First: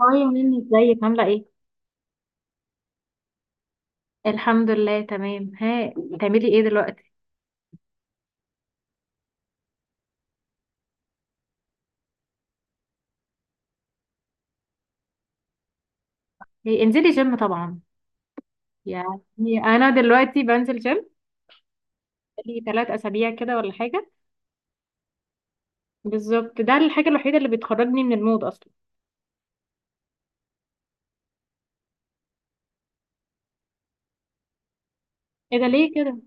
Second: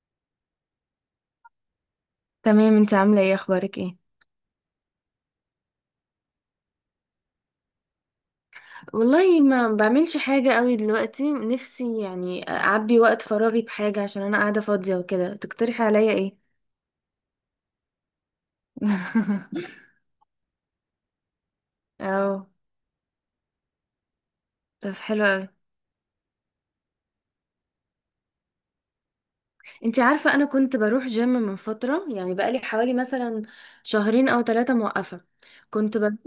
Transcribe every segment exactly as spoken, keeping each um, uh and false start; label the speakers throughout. Speaker 1: هاي مني، ازيك؟ عاملة ايه؟
Speaker 2: تمام، انت عاملة ايه؟ اخبارك ايه؟
Speaker 1: الحمد لله تمام. ها بتعملي ايه دلوقتي؟
Speaker 2: والله ما بعملش حاجة قوي دلوقتي. نفسي يعني أعبي وقت فراغي بحاجة، عشان أنا قاعدة فاضية وكده. تقترحي عليا إيه؟
Speaker 1: إيه، انزلي جيم طبعا. يعني انا دلوقتي بنزل جيم
Speaker 2: اه.
Speaker 1: لي ثلاث اسابيع كده، ولا حاجة.
Speaker 2: طب حلو قوي.
Speaker 1: بالظبط، ده الحاجة الوحيدة اللي بتخرجني من المود اصلا.
Speaker 2: انتي عارفة أنا كنت بروح جيم من فترة، يعني بقالي حوالي مثلا شهرين أو ثلاثة موقفة.
Speaker 1: ايه ده؟ ليه
Speaker 2: كنت ب...
Speaker 1: كده؟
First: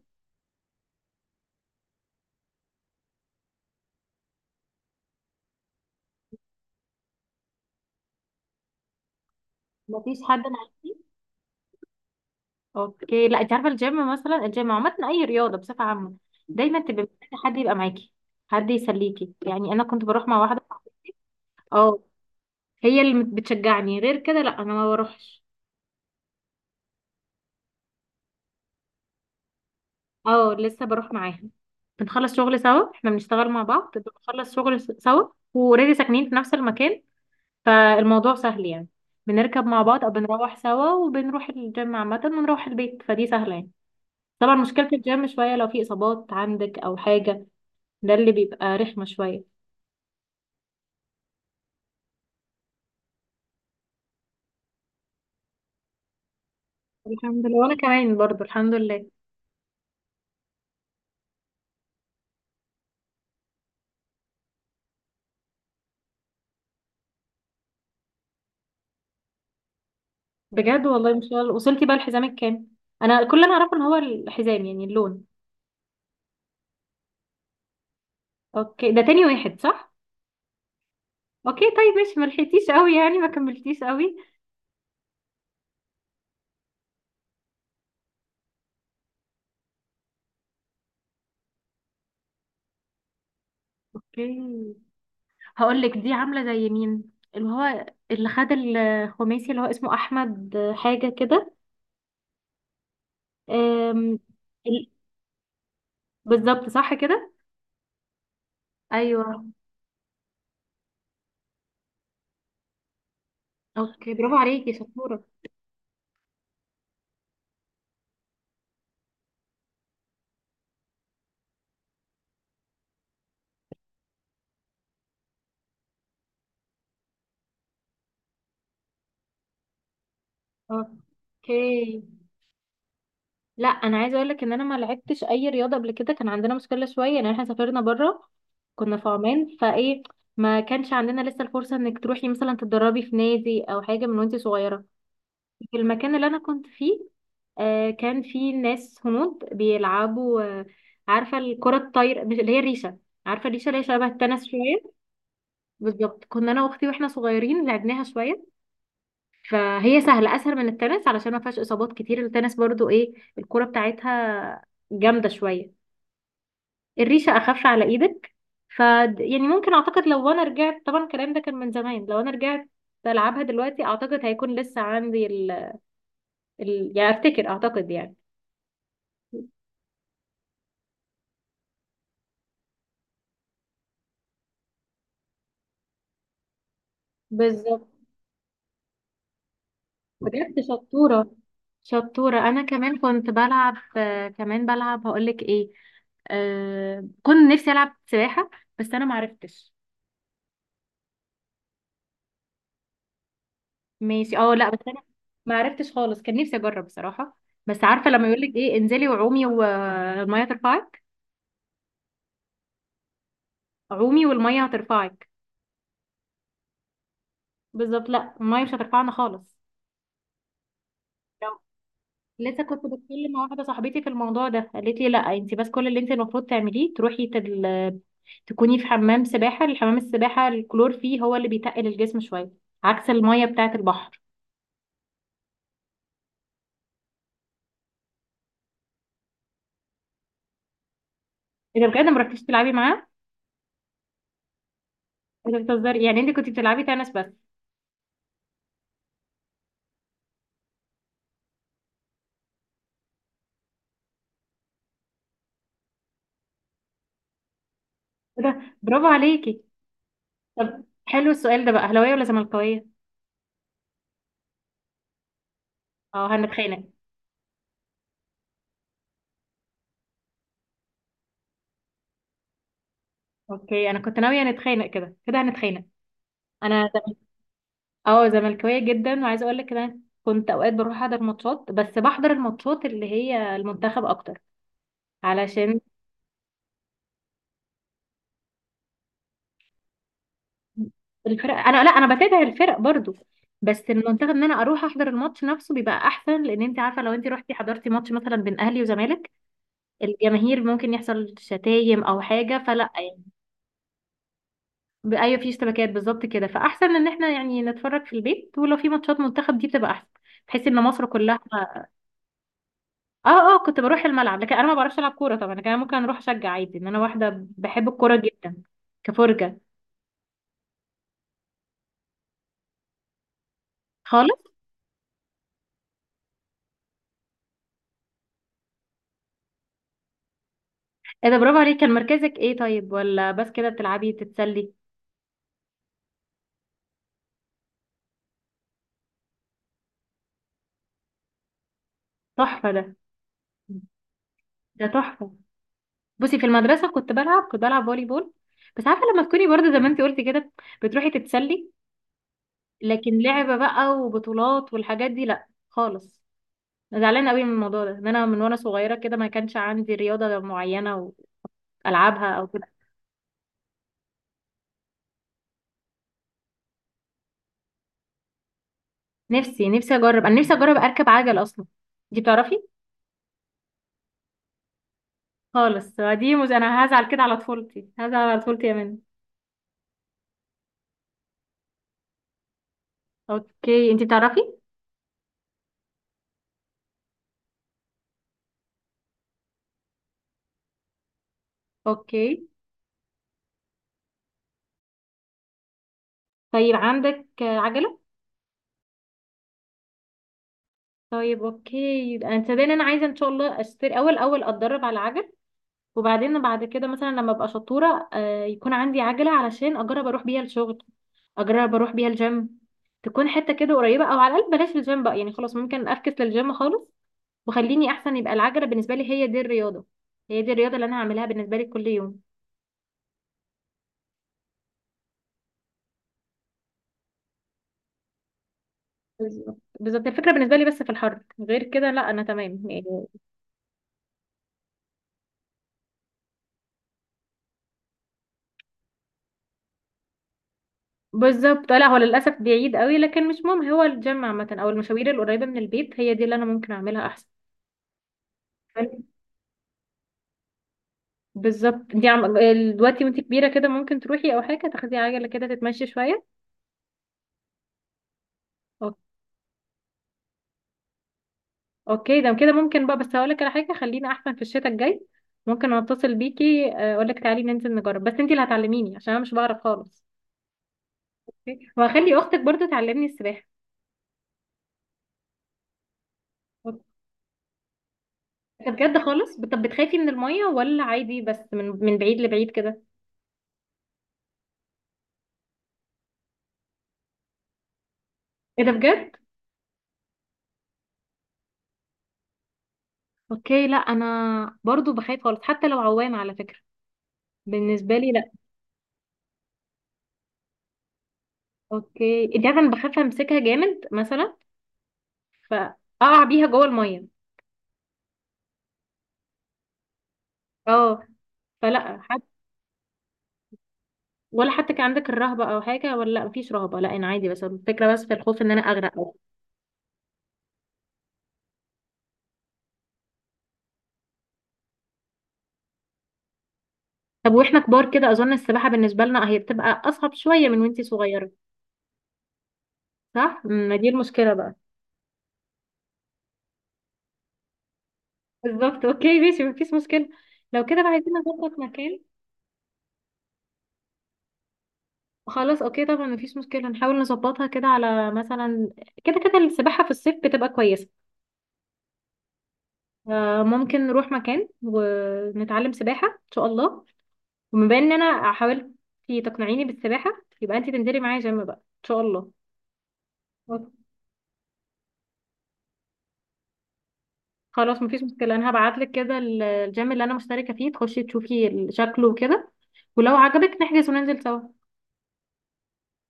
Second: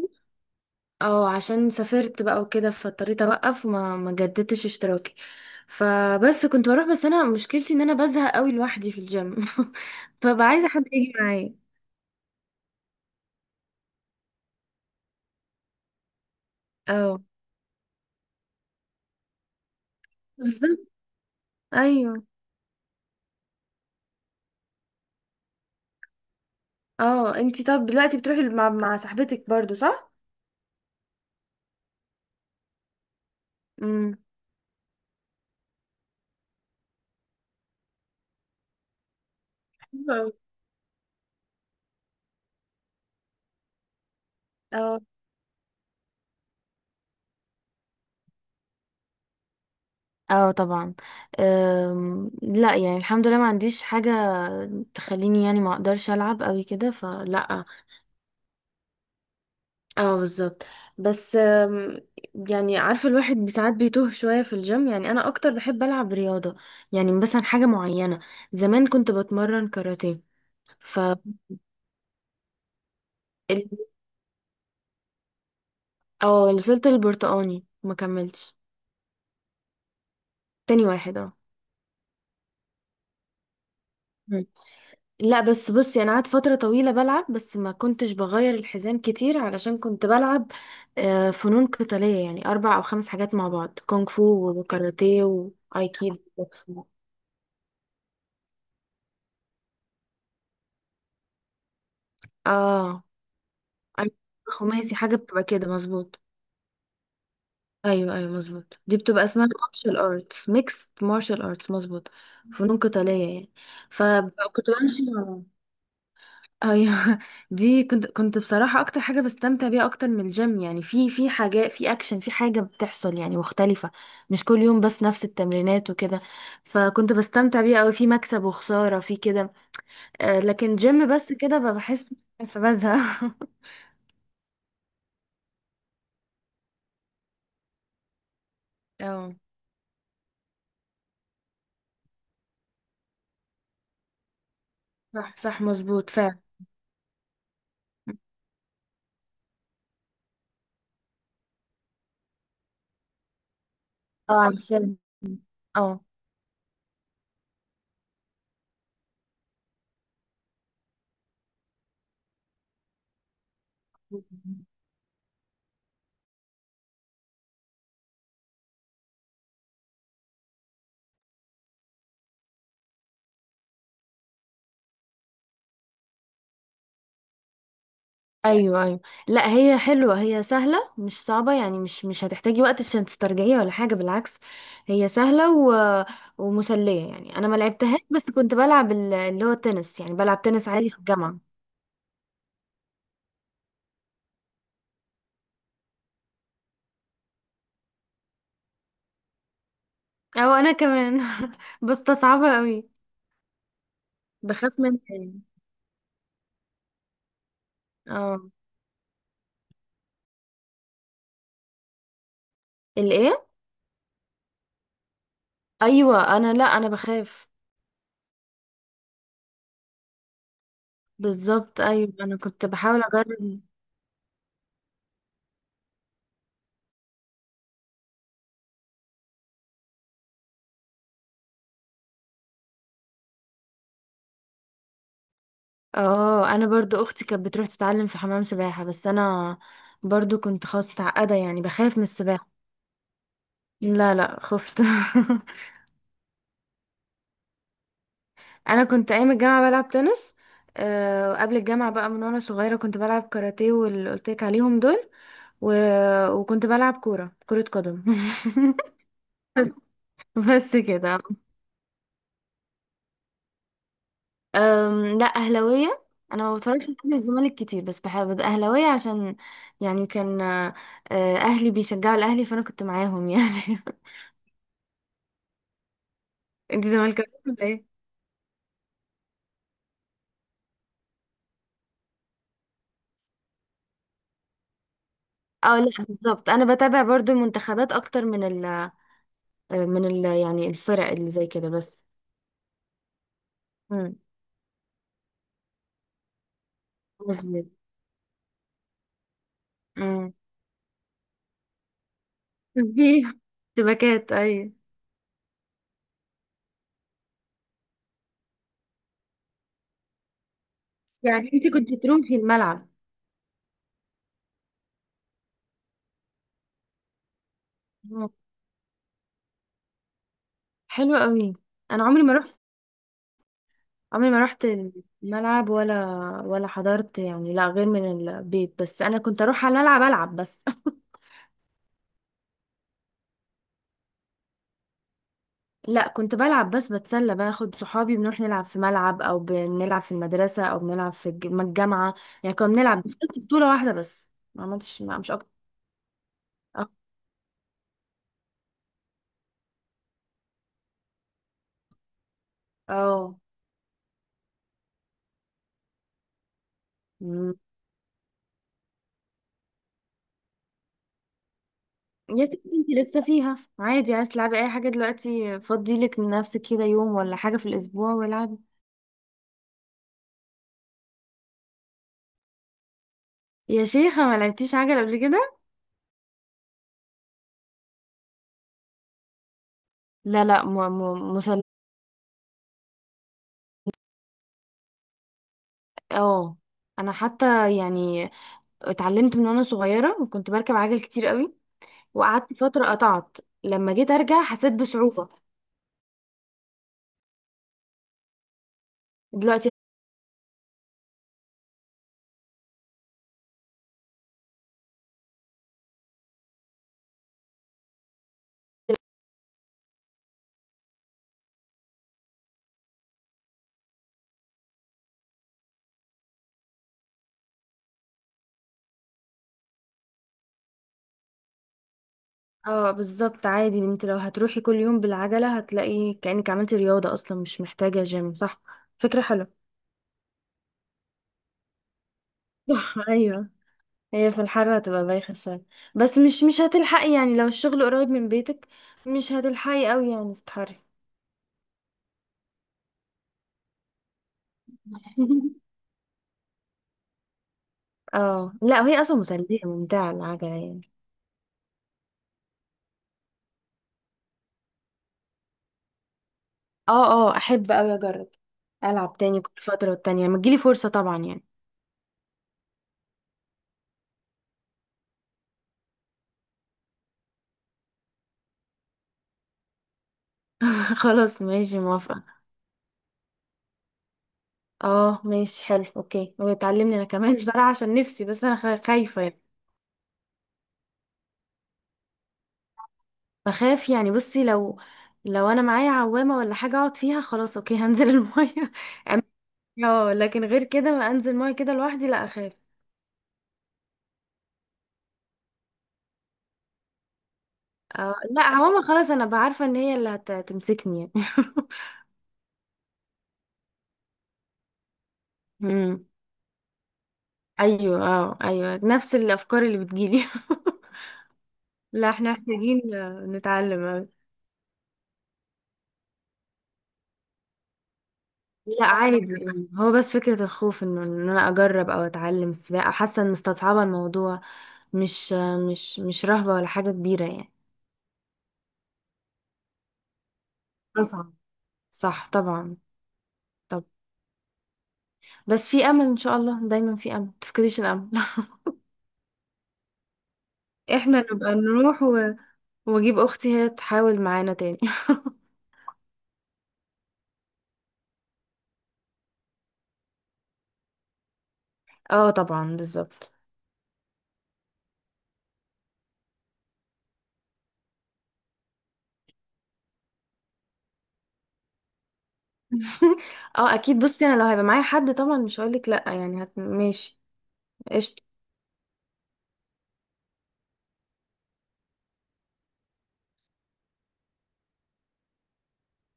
Speaker 2: اه، عشان سافرت بقى وكده فاضطريت أوقف، وما ما جددتش اشتراكي. فبس كنت بروح. بس أنا مشكلتي إن أنا بزهق قوي لوحدي في الجيم.
Speaker 1: مفيش حد
Speaker 2: فبقى
Speaker 1: انا
Speaker 2: عايزة حد
Speaker 1: عارفه.
Speaker 2: يجي معايا.
Speaker 1: اوكي، لا انت عارفة الجيم، مثلا الجيم عامة، اي رياضة بصفة عامة دايما تبقى
Speaker 2: اه،
Speaker 1: محتاجة حد يبقى معاكي، حد يسليكي. يعني انا كنت بروح مع واحدة،
Speaker 2: بالظبط.
Speaker 1: اه،
Speaker 2: ايوه.
Speaker 1: هي اللي بتشجعني، غير كده لا، انا ما بروحش.
Speaker 2: اه، انتي طب دلوقتي بتروحي مع, مع صاحبتك برضو صح؟
Speaker 1: اه، لسه بروح معاها. بنخلص شغل سوا، احنا بنشتغل مع بعض،
Speaker 2: امم.
Speaker 1: بنخلص شغل س- سوا. واوريدي ساكنين في نفس المكان، فالموضوع سهل يعني. بنركب مع بعض او
Speaker 2: حلو أوي.
Speaker 1: بنروح سوا، وبنروح الجيم عامة ونروح البيت، فدي سهلة يعني. طبعا مشكلة
Speaker 2: اه.
Speaker 1: الجيم شوية لو في اصابات عندك او حاجة، ده اللي بيبقى رخمة شوية.
Speaker 2: اه، طبعا. أم لا يعني، الحمد لله ما عنديش حاجة تخليني يعني ما اقدرش العب قوي كده،
Speaker 1: الحمد لله،
Speaker 2: فلا.
Speaker 1: وانا كمان برضو الحمد لله.
Speaker 2: اه، بالظبط. بس آم، يعني عارفه الواحد بساعات بيتوه شويه في الجيم. يعني انا اكتر بحب العب رياضه، يعني مثلا حاجه معينه. زمان كنت بتمرن كاراتيه.
Speaker 1: بجد
Speaker 2: ف
Speaker 1: والله؟ ان شاء الله. وصلتي بقى لحزامك كام؟ انا كل اللي انا
Speaker 2: ال-
Speaker 1: اعرفه ان هو الحزام يعني اللون.
Speaker 2: اه، وصلت البرتقاني ما كملتش.
Speaker 1: اوكي، ده تاني واحد صح.
Speaker 2: تاني واحد، اه.
Speaker 1: اوكي طيب ماشي، ملحقتيش قوي يعني، ما كملتيش قوي.
Speaker 2: مم. لا بس بصي، انا قعدت فتره طويله بلعب، بس ما كنتش بغير الحزام كتير علشان كنت بلعب آه، فنون قتاليه، يعني اربع او خمس حاجات مع بعض. كونغ
Speaker 1: اوكي.
Speaker 2: فو وكاراتيه
Speaker 1: هقول لك، دي
Speaker 2: وايكيدو
Speaker 1: عامله زي
Speaker 2: بوكسينج.
Speaker 1: مين؟ اللي هو اللي خد الخماسي، اللي هو اسمه احمد حاجه كده.
Speaker 2: اه. أي-
Speaker 1: أم، ال-
Speaker 2: خماسي، حاجه بتبقى كده مظبوط.
Speaker 1: بالظبط، صح كده.
Speaker 2: ايوه، ايوه، مظبوط. دي بتبقى
Speaker 1: ايوه.
Speaker 2: اسمها مارشال ارتس، ميكس مارشال ارتس، مظبوط. فنون قتاليه يعني.
Speaker 1: اوكي، برافو
Speaker 2: فكنت
Speaker 1: عليكي،
Speaker 2: بعمل
Speaker 1: شطوره.
Speaker 2: حاجه. ايوه. دي كنت كنت بصراحة اكتر حاجة بستمتع بيها اكتر من الجيم. يعني في في حاجات، في اكشن، في حاجة بتحصل يعني مختلفة، مش كل يوم بس نفس التمرينات وكده. فكنت بستمتع بيها قوي، في مكسب وخسارة، في كده. آه،
Speaker 1: آه،
Speaker 2: لكن جيم بس كده ببقى
Speaker 1: اوكي.
Speaker 2: بحس. فبزهق.
Speaker 1: لا، انا عايزه اقول لك ان انا ما لعبتش اي رياضه قبل كده. كان عندنا مشكله شويه، ان احنا سافرنا بره، كنا في
Speaker 2: اه،
Speaker 1: عمان فايه. ما كانش عندنا لسه الفرصه انك تروحي مثلا تتدربي في نادي او حاجه من وانت صغيره.
Speaker 2: صح، صح،
Speaker 1: في
Speaker 2: مظبوط
Speaker 1: المكان اللي انا
Speaker 2: فعلا.
Speaker 1: كنت فيه، آه كان في ناس هنود بيلعبوا، آه عارفه الكره الطايره؟ مش اللي هي الريشه. عارفه الريشه اللي هي شبه
Speaker 2: اه،
Speaker 1: التنس
Speaker 2: عارفة.
Speaker 1: شويه.
Speaker 2: اه.
Speaker 1: بالظبط، كنا انا واختي، واحنا صغيرين لعبناها شويه. فهي سهله، اسهل من التنس علشان ما فيهاش اصابات كتير. التنس برضو ايه، الكره بتاعتها جامده شويه، الريشه اخف على ايدك. ف يعني ممكن، اعتقد، لو انا رجعت، طبعا الكلام ده كان من زمان، لو انا رجعت بلعبها دلوقتي، اعتقد هيكون لسه عندي ال... ال... يعني، افتكر، اعتقد يعني.
Speaker 2: ايوه، ايوه. لا هي حلوه، هي سهله مش صعبه، يعني مش مش هتحتاجي وقت عشان تسترجعيها ولا حاجه، بالعكس. هي سهله و... ومسليه. يعني انا ما
Speaker 1: بالظبط.
Speaker 2: لعبتهاش، بس كنت بلعب ال- اللي هو التنس، يعني بلعب
Speaker 1: بجد
Speaker 2: تنس عادي في
Speaker 1: شطورة
Speaker 2: الجامعه.
Speaker 1: شطورة. أنا كمان كنت بلعب، آه، كمان بلعب، هقولك إيه، آه كنت نفسي ألعب سباحة، بس أنا معرفتش.
Speaker 2: او انا كمان. بستصعبها قوي،
Speaker 1: ماشي. اه لا، بس
Speaker 2: بخاف منها
Speaker 1: أنا
Speaker 2: يعني.
Speaker 1: معرفتش خالص، كان نفسي أجرب بصراحة. بس عارفة لما
Speaker 2: اه،
Speaker 1: يقولك إيه، انزلي وعومي والمية ترفعك،
Speaker 2: الايه.
Speaker 1: عومي والمية هترفعك.
Speaker 2: ايوه، انا، لا، انا بخاف.
Speaker 1: بالظبط، لا، المية مش هترفعنا خالص.
Speaker 2: بالظبط ايوه، انا كنت
Speaker 1: لسه كنت
Speaker 2: بحاول
Speaker 1: بتكلم مع
Speaker 2: اجرب.
Speaker 1: واحده صاحبتي في الموضوع ده، قالت لي لا، انت بس كل اللي انت المفروض تعمليه تروحي تل... تكوني في حمام سباحه، الحمام السباحه الكلور فيه هو اللي بيتقل الجسم شويه، عكس الميه بتاعه البحر.
Speaker 2: اه، انا برضو اختي كانت بتروح تتعلم في حمام سباحه، بس انا برضو كنت خلاص متعقدة، يعني
Speaker 1: اذا
Speaker 2: بخاف من
Speaker 1: بجد، ما
Speaker 2: السباحة.
Speaker 1: رحتيش تلعبي معاه؟
Speaker 2: لا، لا، خفت.
Speaker 1: اذا بتهزري يعني. انت كنت بتلعبي تنس بس؟
Speaker 2: انا كنت ايام الجامعه بلعب تنس. آه، وقبل الجامعه بقى، من وانا صغيره كنت بلعب كاراتيه واللي قلت لك عليهم دول و... وكنت بلعب كوره كره قدم.
Speaker 1: إيه ده، برافو عليكي.
Speaker 2: بس
Speaker 1: طب
Speaker 2: كده.
Speaker 1: حلو، السؤال ده بقى، اهلاويه ولا زملكاويه؟
Speaker 2: أم، لا، اهلاويه.
Speaker 1: اه،
Speaker 2: انا ما بتفرجش
Speaker 1: هنتخانق.
Speaker 2: على اهلي والزمالك كتير، بس بحب اهلاويه عشان، يعني كان آه، اهلي بيشجعوا الاهلي، فانا كنت معاهم يعني.
Speaker 1: اوكي، انا كنت ناويه نتخانق، كده كده هنتخانق.
Speaker 2: انت
Speaker 1: انا،
Speaker 2: زملكاويه ولا ايه؟
Speaker 1: اه زملكاويه جدا، وعايزه اقول لك إن انا كنت اوقات بروح احضر ماتشات، بس بحضر الماتشات اللي هي المنتخب اكتر،
Speaker 2: اه
Speaker 1: علشان
Speaker 2: لا، بالظبط، انا بتابع برضو المنتخبات اكتر من ال آه، من ال يعني الفرق اللي زي
Speaker 1: الفرق،
Speaker 2: كده،
Speaker 1: انا لا
Speaker 2: بس.
Speaker 1: انا بتابع الفرق برضو، بس
Speaker 2: مم.
Speaker 1: المنتخب، ان انا اروح احضر الماتش نفسه بيبقى احسن، لان انت عارفه، لو انت رحتي
Speaker 2: مظبوط.
Speaker 1: حضرتي ماتش مثلا بين اهلي وزمالك،
Speaker 2: مم.
Speaker 1: الجماهير ممكن يحصل شتايم او حاجه، فلا يعني.
Speaker 2: شبكات اي.
Speaker 1: ب- ايوه، في اشتباكات بالظبط كده. فاحسن ان احنا يعني نتفرج في البيت، ولو في ماتشات منتخب دي بتبقى احسن، بحيث ان مصر كلها.
Speaker 2: يعني انت كنت تروحي الملعب؟
Speaker 1: اه اه، كنت بروح الملعب، لكن انا ما بعرفش العب كوره طبعا، لكن انا ممكن اروح اشجع عادي، ان انا واحده بحب الكوره
Speaker 2: مم.
Speaker 1: جدا كفرجه،
Speaker 2: حلو قوي. انا عمري ما رحت عمري ما
Speaker 1: خالص.
Speaker 2: رحت الملعب ولا ولا حضرت يعني، لا، غير من البيت. بس انا كنت اروح على الملعب العب بس.
Speaker 1: ايه ده، برافو عليك. كان مركزك ايه طيب؟ ولا بس كده بتلعبي تتسلي؟
Speaker 2: لا، كنت بلعب بس بتسلى، باخد صحابي بنروح نلعب في ملعب، او بنلعب في المدرسة، او بنلعب في الج- الجامعة. يعني كنا
Speaker 1: تحفه ده.
Speaker 2: بنلعب. دخلت بطولة واحدة بس، ما
Speaker 1: ده
Speaker 2: عملتش، ما مش
Speaker 1: تحفه.
Speaker 2: اكتر.
Speaker 1: بصي، في
Speaker 2: اه.
Speaker 1: المدرسه كنت بلعب، كنت بلعب فولي بول، بس عارفه لما تكوني برضه زي ما انت قلتي كده، بتروحي تتسلي، لكن
Speaker 2: أه.
Speaker 1: لعبه بقى وبطولات والحاجات دي لا خالص. انا زعلانه قوي من الموضوع ده، ان انا من وانا صغيره كده ما كانش عندي رياضه معينه والعبها
Speaker 2: يا
Speaker 1: او
Speaker 2: ستي
Speaker 1: كده.
Speaker 2: انت لسه فيها عادي، عايز تلعبي اي حاجه، دلوقتي فضي لك لنفسك كده يوم ولا حاجه في الاسبوع والعبي.
Speaker 1: نفسي نفسي اجرب، انا نفسي اجرب اركب عجل اصلا. دي بتعرفي؟
Speaker 2: يا شيخه ما لعبتيش عجل قبل كده؟
Speaker 1: خالص. دي مز... انا هزعل كده على طفولتي، هزعل على طفولتي يا منى.
Speaker 2: لا، لا، م م مسل
Speaker 1: اوكي، انتي بتعرفي؟
Speaker 2: اه. انا حتى يعني اتعلمت من وانا صغيره، وكنت بركب عجل كتير قوي، وقعدت
Speaker 1: اوكي
Speaker 2: فتره قطعت. لما جيت ارجع حسيت بصعوبه
Speaker 1: طيب عندك آه، عجله؟
Speaker 2: دلوقتي.
Speaker 1: طيب اوكي، يبقى انت باين انا عايزه ان شاء الله اشتري. اول، اول اتدرب على عجل، وبعدين بعد كده مثلا لما ابقى شطوره، آه، يكون عندي عجله، علشان اجرب اروح بيها الشغل، اجرب اروح بيها الجيم، تكون حته كده قريبه، او على الاقل بلاش الجيم بقى يعني، خلاص ممكن افكس للجيم خالص وخليني احسن. يبقى العجله بالنسبه لي هي دي الرياضه، هي دي الرياضه اللي انا هعملها بالنسبه لي كل يوم.
Speaker 2: اه، بالظبط عادي. انت لو هتروحي كل يوم بالعجله هتلاقي كانك عملتي رياضه اصلا، مش محتاجه جيم، صح. فكره حلوه.
Speaker 1: بالظبط بالظبط، الفكره بالنسبه لي، بس في الحر غير كده، لا انا تمام
Speaker 2: صح،
Speaker 1: يعني.
Speaker 2: ايوه. هي في الحر هتبقى بايخة شوية، بس مش مش هتلحقي يعني، لو الشغل قريب من بيتك مش هتلحقي قوي يعني تتحري.
Speaker 1: بالظبط، لا، هو للاسف بعيد قوي، لكن مش مهم، هو الجيم عامه او المشاوير القريبه من البيت هي دي اللي انا ممكن اعملها احسن.
Speaker 2: اه، لا، هي
Speaker 1: حلو.
Speaker 2: اصلا مسلية ممتعة العجلة يعني.
Speaker 1: بالظبط. دي عم... ال- دلوقتي وانت كبيره كده ممكن تروحي او حاجه، تاخدي عجله كده تتمشي شويه.
Speaker 2: اه، اه، احب قوي اجرب.
Speaker 1: أو-
Speaker 2: العب تاني كل فترة والتانية لما تجيلي فرصة، طبعا يعني.
Speaker 1: اوكي، ده كده ممكن بقى. بس هقول لك على حاجه، خلينا احسن في الشتاء الجاي، ممكن اتصل بيكي اقول لك تعالي ننزل نجرب، بس انت اللي هتعلميني عشان انا مش بعرف خالص،
Speaker 2: خلاص ماشي، موافقة.
Speaker 1: وهخلي اختك برضو تعلمني السباحه.
Speaker 2: اه ماشي، حلو، اوكي.
Speaker 1: ده
Speaker 2: وتعلمني انا كمان. بصراحة عشان نفسي، بس انا خا-
Speaker 1: بجد؟
Speaker 2: خايفة يعني.
Speaker 1: خالص. طب بتخافي من الميه، ولا عادي بس من من بعيد لبعيد كده؟
Speaker 2: بخاف يعني. بصي، لو لو انا معايا عوامة ولا حاجة اقعد فيها، خلاص اوكي هنزل المية.
Speaker 1: ايه ده، بجد؟
Speaker 2: اه، لكن غير كده ما انزل ميه كده لوحدي، لا، اخاف.
Speaker 1: اوكي لا، انا برضو بخاف خالص، حتى لو عوامه، على فكره بالنسبه
Speaker 2: اه،
Speaker 1: لي لا.
Speaker 2: لا، عموما خلاص، انا بعارفه ان هي اللي هت- هتمسكني يعني.
Speaker 1: اوكي، انت عارفه انا بخاف امسكها جامد مثلا،
Speaker 2: امم.
Speaker 1: فاقع بيها جوه الميه.
Speaker 2: ايوه، اه، ايوه، نفس الافكار اللي بتجيلي.
Speaker 1: اه. فلا
Speaker 2: لا، احنا
Speaker 1: حتى،
Speaker 2: محتاجين نتعلم أوي.
Speaker 1: ولا حتى كان عندك الرهبه او حاجه، ولا؟ لا، مفيش رهبه، لا انا عادي، بس الفكره، بس في الخوف ان انا
Speaker 2: لا،
Speaker 1: اغرق
Speaker 2: عادي
Speaker 1: أو.
Speaker 2: يعني. هو بس فكره الخوف، انه ان انا اجرب او اتعلم السباحه، حاسه ان مستصعبه الموضوع، مش مش مش رهبه ولا حاجه كبيره
Speaker 1: طب
Speaker 2: يعني.
Speaker 1: واحنا كبار كده، اظن السباحه بالنسبه لنا هي بتبقى اصعب شويه من وانتي
Speaker 2: اصعب،
Speaker 1: صغيره.
Speaker 2: صح طبعا.
Speaker 1: صح. ما
Speaker 2: طب
Speaker 1: دي المشكله بقى.
Speaker 2: بس في امل، ان شاء الله دايما في امل، متفقديش الامل.
Speaker 1: بالظبط اوكي ماشي، مفيش مشكلة. لو كده بقى،
Speaker 2: احنا
Speaker 1: عايزين
Speaker 2: نبقى
Speaker 1: نظبط
Speaker 2: نروح،
Speaker 1: مكان.
Speaker 2: واجيب اختي هي تحاول معانا تاني.
Speaker 1: خلاص اوكي، طبعا مفيش مشكلة، نحاول نظبطها كده، على مثلا، كده كده السباحة في الصيف بتبقى كويسة.
Speaker 2: اه، طبعا، بالظبط.
Speaker 1: آه، ممكن نروح مكان ونتعلم سباحة ان شاء الله. وبما ان انا حاولت تقنعيني بالسباحة، يبقى انت تنزلي معايا جيم بقى ان شاء الله.
Speaker 2: اه،
Speaker 1: أوكي.
Speaker 2: اكيد، بصي انا لو هيبقى معايا حد طبعا مش هقولك لا، يعني هت... ماشي.
Speaker 1: خلاص مفيش
Speaker 2: قشطة.
Speaker 1: مشكلة، انا هبعتلك كده ال- الجيم اللي انا مشتركة فيه، تخشي تشوفي شكله وكده، ولو عجبك نحجز وننزل سوا.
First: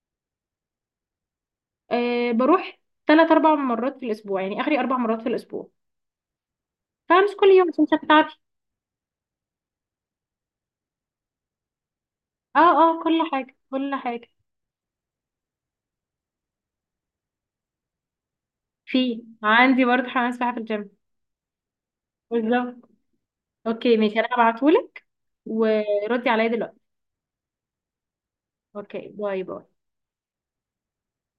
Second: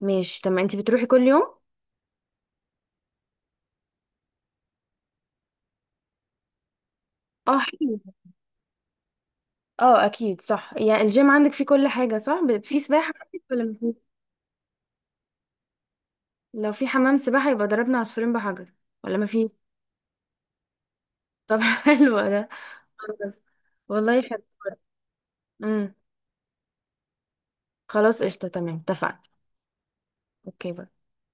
Speaker 2: ماشي، طب ما انتي بتروحي كل يوم؟
Speaker 1: أه، بروح ثلاث اربع مرات في الاسبوع، يعني اخري اربع مرات في الاسبوع، فهمس كل
Speaker 2: اه،
Speaker 1: يوم الشمسة
Speaker 2: حلو.
Speaker 1: بتاعتي.
Speaker 2: اه، اكيد، صح يعني الجيم عندك فيه كل حاجة، صح،
Speaker 1: اه
Speaker 2: ب- في
Speaker 1: اه،
Speaker 2: سباحة
Speaker 1: كل
Speaker 2: عندك
Speaker 1: حاجة،
Speaker 2: ولا
Speaker 1: كل
Speaker 2: مفيش؟
Speaker 1: حاجة.
Speaker 2: لو في حمام سباحة يبقى ضربنا عصفورين بحجر، ولا
Speaker 1: في
Speaker 2: مفيش؟
Speaker 1: عندي برضه حمام سباحة في الجيم.
Speaker 2: طب. حلو ده.
Speaker 1: بالظبط، اوكي ماشي،
Speaker 2: والله
Speaker 1: انا
Speaker 2: حلو.
Speaker 1: هبعتهولك
Speaker 2: امم.
Speaker 1: وردي عليا دلوقتي.
Speaker 2: خلاص قشطة، تمام،
Speaker 1: اوكي،
Speaker 2: اتفقنا.
Speaker 1: باي باي.
Speaker 2: اوكي باي.